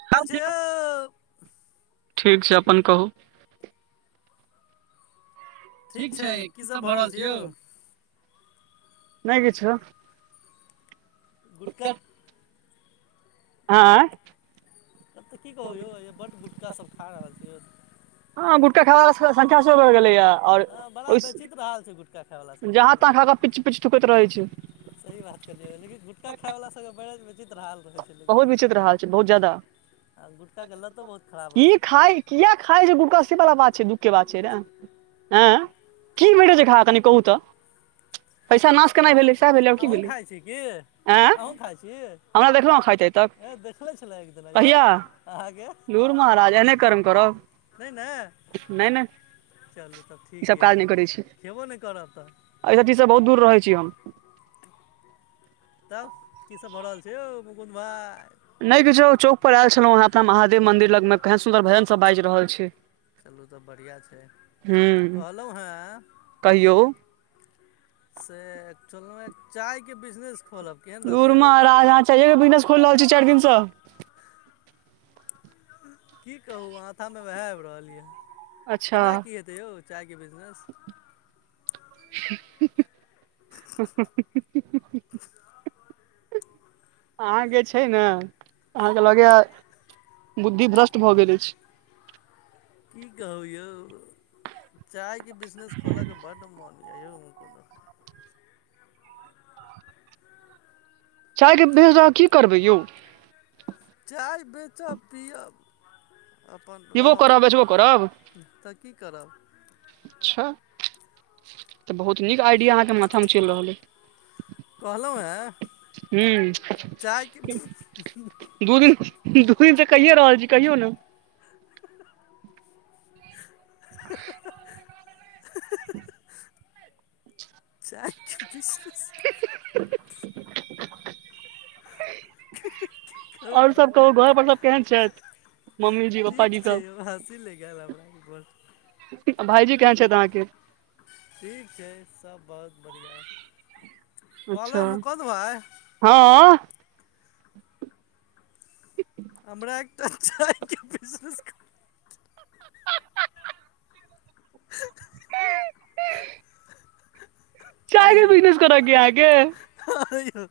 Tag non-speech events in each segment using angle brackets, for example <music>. की हाल छैय यौ। ठीक छैय अपन कहू। ठीक छैय की सब भऽ रहल छैय यौ। नहि किछु। गुटखा आंय। तब तऽ की कहू यौ बड गुटखा सब खा रहल छै यौ। हँ गुटखा खाय बला सब के संख्या सेहो भय गेलै हँ। आओर हँ बड़ा ओ बेचित रहल छै गुटका खायवला सबके जहाँ तहाँ लेकिन खाकऽ पीच-पीच थूकैत रहै छैय। सही बात कहलियै लेकिन गुटका खाय वला सबके बरा बिचित्र हाल। बहुत विचित्र हाल छै बहुत ज्यादा आ गुटकाके लतो बहुत खराब होइ की छैय। खाय किया खाइ छैय गुटखा से बला बात छैय दुःख के बात छैय न। ऍ की भेटै छै खाके से कनी कहू तऽ। पैसा नाश केनाय भेलै सैह भेलै आर की अहूँ भेलै खाइ छी की एँ हमरा देखलौ हें खाइत। आइ तक ह देखने छलौ एकदिना यौ अहाँकै। धूर महाराज एहने कर्म करब। नहि ने। नहि- नहि। चलू तब ठीक ईसभ यऽ काज नहि करै छी खेबो नहि करब तऽ। एहि सब चीजसँ बहुत दूर रहै छी हम। तब कीसभ भऽ रहल छैय यौ मुकुन्द भाइ। नहि किछो चौक पर आयल छलहुँ हेँ अपना महादेव मन्दिर लगमे केहेन सुन्दर भजनसभ बाजि रहल छैय। चलू तऽ बढ़िआँ छैय। कहलहुँ हेँ कहियौ से एक्चुअलमे चायके बिजनेस खोलब। केहन रहतै धुर यौ महराज अहाँ चाइयेके बिजनेस खोइल रहल छी चारि दिनसँ। की कहू माथामे वएह आबि रहल यऽ अच्छा केना की हेतय यौ चायके बिजनेस। ह ह ह ह आहाँ के छैय न आहाँ के लगै या बुद्धि भ्रष्ट भऽ गेल अइछ। की कहु यौ। चायके बिजनेस खोलऽ के बड मन य यौ रूकु न। चाय के बेच के आहाँ की करबै यौ। चाय बेचब पियब। अपन पीबो करब बेचबो करब रहब तऽ की करब। अच्छा। तऽ बहुत नीक आइडिया आहाँके माथामे चैल रहल अय। कहलहुँ हेँ हूँ चायके दू दिन दु दिनसँ कहिये रहल छी कहियौ ने। <inaudible> चायके बिजनेस। <unintelligible> करय और सब पड़तै कहू घर पर सब केहन छैथ। ठीक छै यौ हँसी लेैग गेल हमरा घोर भाईजी केहन छैथ आहाँ के ठीक छै सब बहुत बढ़ियां। कुछो हँ। हमरा एकटा चाय के बिजनेस क <unintelligible> चाय के आइयो बिजनेस करै कऽ या आँहा के आइयो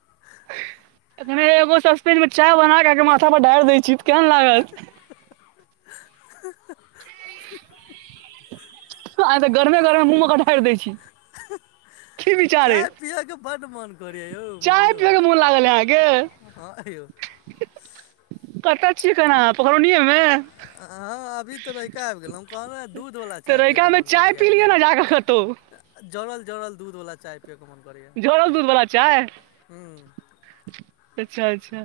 अखने एगो सस्पेन मे चाय बना के आहाँ के माथा पर ढैर देैय छी। केहन लागत ह-ह-ह-ह आय गरमे -गरमे मुँह मे कऽ ढैर दै छी। की विचार अइ चाय पियके बड मोन करै या यौ चाय मुकुल पिये के भाय मोन लागल अय अहाँके हँ यौ। कतऽ छियै अखैन आँहा पखरौनिये मे हँ अभी तऽ भैय। तऽ आयब गेलै कहलौ दूधवला तऽ चाय रैका पियैके मे मौन चाय करैया पी लिअ एकदम। ने जाकऽ कतौ जड़ल -जड़ल दूधवला चाय पियैके मोन करैया झरल दूध वाला चाय हूँ। अच्छा -अच्छा।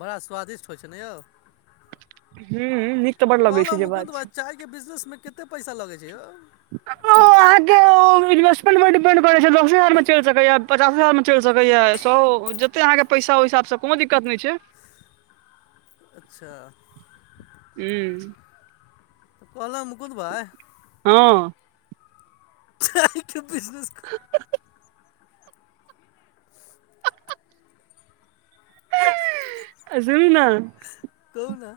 बड़ा स्वादिष्ट होय छै नेै यौ। हूँ नीक तऽ बड़ लगै छै कहलहुँ जे मुकुन्द बात भाय छै। चाय के बिजनेस मे कते पैसा लगै छै यौ। ओ आहाँके ओ इन्वस्टमेट मे डिपेंड करै छै दस हजार मे चैल सकैया पच दस हजार मे चैल सकैया सौ जते आहाँ के पैसा ओय हिसाब सँ कोनो दिक्कत नैय छैय। अच्छा। हूँ। कहलौ मुकुद भाय। हँ। चाय के बिजनेस कर <unintelligible> एैय सुनु नऽ कहु नऽ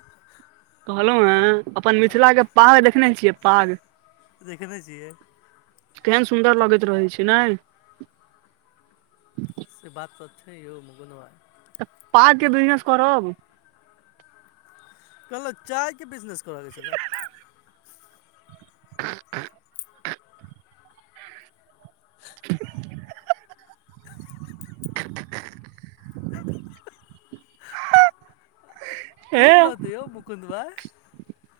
कहलौ हेँ अपन मिथिलाके पाग देखने छियै पाग। देखने छियै। केहेन सुन्दर लगैत रहैय छै नै। से बात त छैेय यौ मुकुंद भाय। पाग के बिजनेस करब। कहलक चाय के बिजनेस करै छेल्ला। <inaudible> <inaudible> केहेन रहतै यौ मुकुंद भाय।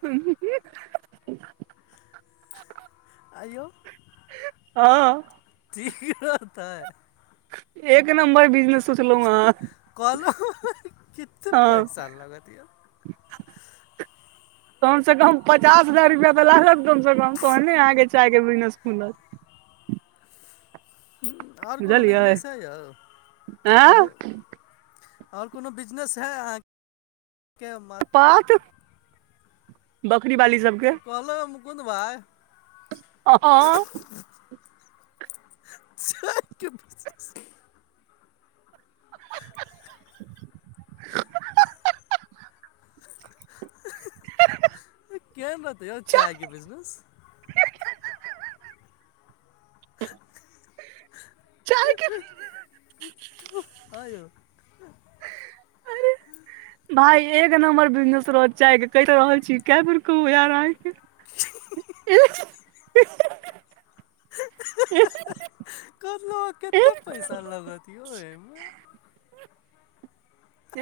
हुं- हुं -हुं आँय यौ। हँ। ठीक रहतै। एक नंबर बिजनेस सोचलौं आहाँ कहलहुँ कतेक हँ। पैसा लागत यौ कम से कम पचास हजार रुपया त लागत कम से कम तहने अहाँ के चाय के बिजनेस खुलत। उं और कुनू बुझलियै बिजनेस हैयौ त आँ कहु। और कुनू बिजनेस है अहाँ के मा आ त बकरी बाली नै कहलौ मुकुन्द भाय ह, हां। चाय के बिजनेस। ह ह ह ह ह ह ह ह हें हें उं केहेन रहतै यौ चायके बिजनेस। चाय के हां यौ। अरे भाय एक नम्बर बिजनेस रहत चाय के, कैह ते रहल छी काए बेर कहु यार अहांके। एथ कहलौ कते पैसा एक लगत यौ एमे।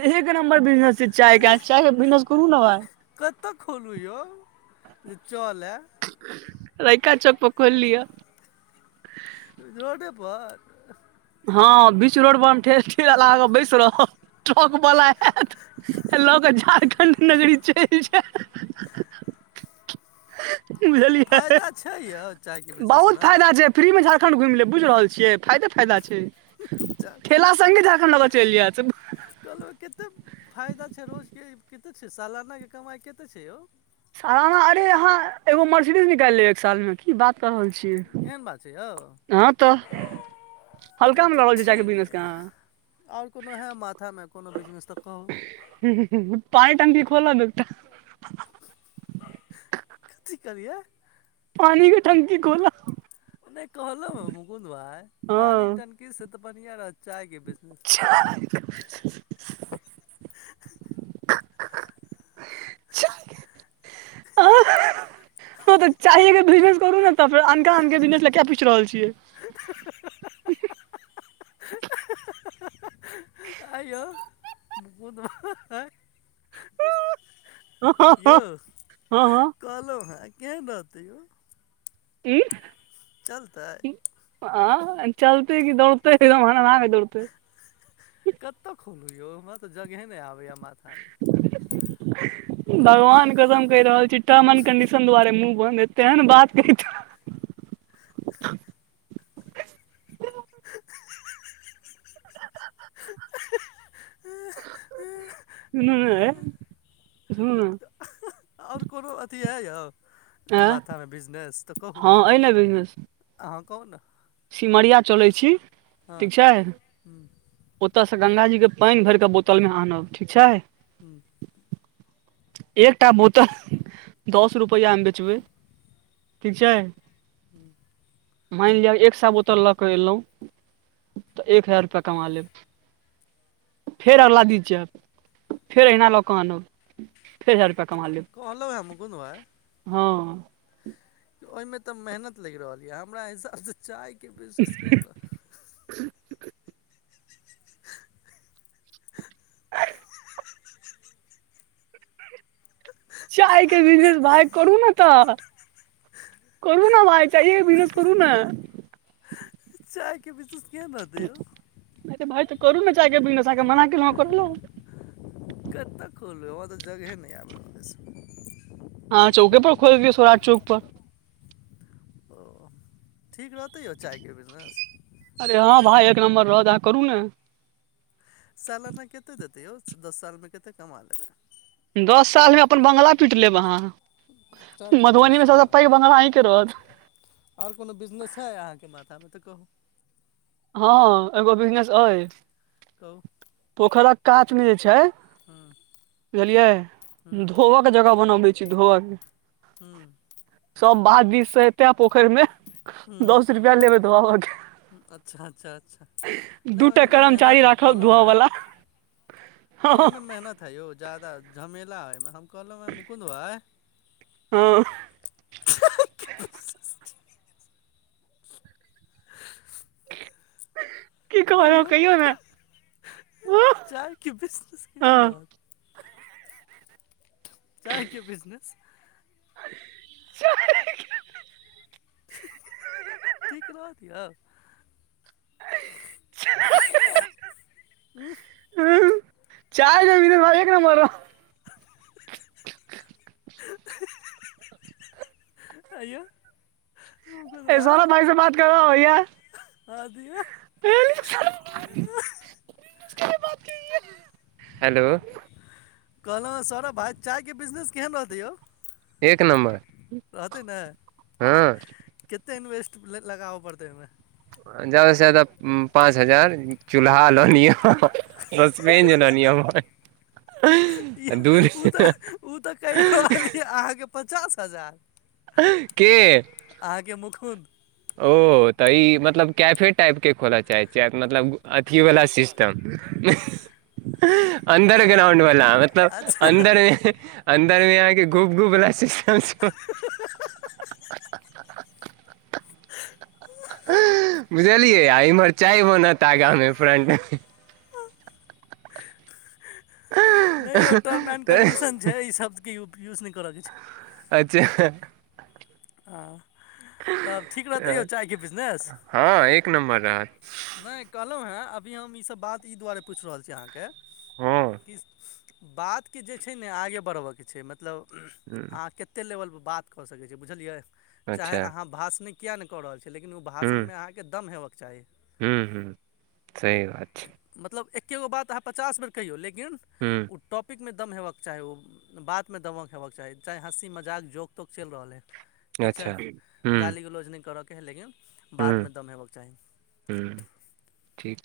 एक नंबर बिजनेस छै चाय के, अहाँ चाय के बिजनेस करू ना भाय। कता खोलु यौ जे चलए। रहिका चौक पर खोएल लिअ। रोडे पर। हां बीच रोड पर हम ठे ठेला लगा के बैस रहब, ट्रक बला आएत ल के झारखण्ड नगरी चैल जाएत। बुझलियै फायदा छै यौ चायके बहुत बिजनेसमे फायदा छै। फ्री में झारखण्ड घुम लेब, बुझ रहल छियै फायदे फायदा छै। ठेला संगे झारखण्ड ल के चैल जाएत। कहलौ केते फायदा छै, रोज के इ कते छै, सालाना के कमाय कते छै यौ। सालाना अरे अहाँ एगो मर्सिडीज निकाल लेब एक सालमे की बात क रहल छियै। एहन बात छै यौ। हँ तऽ हल्का तब मे ते लऽ रहल छियै चाय के ठीक बिजनेस या के अहाँ और कुनू हें माथा मे कोनो बिजनेस त कहु। <inaudible> पानी टंकी खोलब एकटा। की कहलियै। पानि के टंकी खोला नै कहलौ हें मुकुन्द भाय पानी हँ टन की से त बढ़ियाँ रहत चायके बिजनेस। चाय के बिजनेस। चाय के हां त चाइये के बिजनेस करू ना त फेर अनका आनके बिजनेस ले कियाए पुछ रहल छियै। ह हं हं हं आय यौ मुकुंद भाय <unintelligible> यौ हँ कहलौ हें केहेन रहतै यौ। ई चलतै। आं चलतै की दौड़तै एकदम हनहना के दौड़तेै। कतऽ खोलू यौ हमरा तऽ जगहे नहि आबैए माथामे। भगवान कसम कहि रहल छी टर्म एंड कन्डीशन दुवारे मुॅंह बंद ऐ तेहेन बात कहितौं सुनू ने ए सुनू और कोनो अथि अए यौ आँ माथा मे बिजनेस तऽ कहू। हँ अइ ने बिजनेस अहां कहु ने। सिमरिया चलै छी, हँ ठीक छै। ह्म ओतय सँ गङ्गाजीके पानि भरि कऽ बोतलमे आनब, ठीक छै। हुं। एकटा बोतल दस रुपैआ मे बेचबै, ठीक छै। हुं। मानि लिअ एक सौ सौ बोतल लऽ के एलहु तऽ एक हजार रुपैया कमा लेब। फेर अगला दिन जायब फेर अहिना लऽ कऽ आनब फेर हजार रुपैया कमा लेब, कहलहुँ हम मुकुन्द भाय हँ। ओहिमे तऽ मेहनत लागि रहल अछि, हमरा हिसाब सँ चायके बिजनेस केहन रहतै। <unintelligible> चाय के बिजनेस भाय करू ने ते, करू ने भाय। चाइयेए के बिजनेस करू ने। चाय के बिजनेस केहेन रहतै यौ। अरे भाय ते करू ने चाय के बिजनेस, अहांके मना केलहुं, करू ने। कतऽ खोलबै हमरा तऽ जगहे नहि आबि रहल ऐछ। हँ चौके पर खोल दियौ, सौराठ चौक पर। ओ, ठीक रहतै यौ चायके बिजनेस अरे हँं भाइ एक नम्बर रहत, अहाँ करू ने। सालाना कतेक देतै यौ दस सालमे कतेक कमा लेबै? दस साल मे अपन बंगला पीट लेब अहाँ, चायके मधुबनी मे सभसँ पैघ बंगला अहींके रहत। और कोनो बिजनेस है अहाँके माथा मे तऽ कहू। हँ एगो बिजनेस अइ। कहु। पोखरिक कात मे जे छै ह्म बुझलियै ह्म धो जगह बनाबै छी धोआ के हुं। सब बाध दीस से एते पोखरि मे दस रुपआ लेबै तऽ धोआबऽ के अच्छा अच्छा अच्छा। नहि दूटा ओहिमे तऽ कर्मचारी मेहनत हैत राखब कहलहु धोआ वला हें हँ ओहिमे मेहनत यौ जादा झमेला अइ हम कहलहुॅं हे मुकुंद भाय हँ। की कहलौं कहियौ, ने चायके बिजनेस केहन हँ रहत? चाय के बिजनेस? चाय के बिजनेस। ठीक रहत यौ। <inaudible> ह चायके एक नम्बर रह <unintelligible> <inaudible> अइयौ <inaudible> कलब ए सौरभ भाई से बात करबाओ भैया आ द <unintelligible> <unintelligible> हेलो! कहलहुँँ सौरभ भााय, चायके बिजनेस केहन रहतै यौ? एक नम्बर हँ। कते इन्वेस्ट लगाबऽ पड़तेै ओहिमे? ज्यादा से ज्यादा पाँच हजार, चूल्हा ललिय। ससपेन लअ लिय। ओ तऽ ओ तऽ कहि रहलिय अहाँके पचास हजार। के? अहाके मुखुन्द। ओ तऽ ई मतलब कैफे टाइप के खोलऽ चाहैत छिय, मतलब अथीवला सिस अन्दर ग्राउंड वालला मतलब अच्छा अन्दर मे अन्दरमे आहाँके गूप गूप ल <unintelligible> बुझलियै इम्हर चाहय बनत आगा मे फ्रंट मे। नहि यौ टर्म एंड तऽ कन्डीशन छै ई शब्दके यूज नहि करयके छै <unintelligible> अच्छा! आ। तब ठीक रहते यौ तऽ चाय के बिज़नेस। हँ एक नम्बर रहत कहलहुँ हँ, अभी हम ई सब बात ई दुआरे पुछि रहल छी अहाँके, हँ कि बातके जे छै ने आगे बढ़बऽके छै, मतलब हूँ, अहाँ कते लेवलपर बात कऽ सकै छी। बुझलियै, चाहे अच्छा अहाँ भाषण किएक नहि कऽ रहल छियै, लेकिन ओ हूँ भाषणमे अहाँके दम हेबाक चाही। हूँ, हू, सही बात छै। मतलब एक्के गो बात अहाँ पचास बेर कहियौ, लेकिन हू। ओ टॉपिकमे दम हेबाके चाही, ओ बातमे दमक हेबाके चाही, चाहे हँसी- मजाक जोक -तोक चलि रहल हइ। ठीक छै, अच्छा हूँ गाली -गुलोज नहि करऽके हइ लेकिन। बात मे हूँ दम हेबऽके चाही, हूँ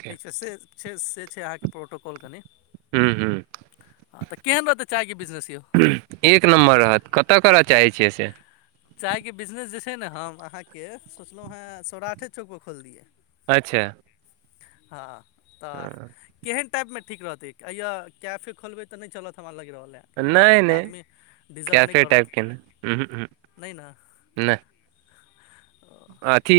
ठीक छै से छै से छै अहाँके प्रोटोकॉल कनि। हूँ हूँ हाँ, त केहन रहते चाय के बिज़नेश यौ। एक नम्बर रहत, कतय करय चाहैत छियै से? चायके बिजनेस जे छै ने हम अहाँकेँ सोचलहुँ हेँ, सौराठे चौकपर खोलि दियै। अच्छा! हँ, तऽ केहन टाइपमे ठीक रहतै, इया कैफे खोलबै तऽ नहि चलत हमरा लागि रहलएइ। नहि एतऽके नहि आदमी डिजर्व नहि करत। उहू, उहूँ। नहि ने। नैह। अथी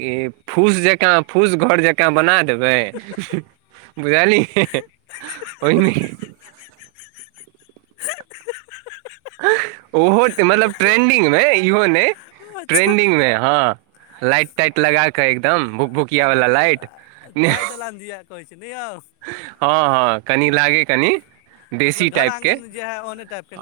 ई फूस जेकाँ, फूस घर जेकाँ बना देबै। बुझइलै, ओहि मे ओहो मतलब ट्रेंडिंगमे इहो नै अच्छा ट्रेंडिंगमे हँ लाइट, ताइट लगा- एकदम भुक, भुकिया, अच्छा वालला मतलब लाइट चाय दलान दिया कहै छै नहि यौ हँ -हँ कनि लागे कनि मतलब देशी घर टाइपके आंगन जे है ओहने टाइप के ने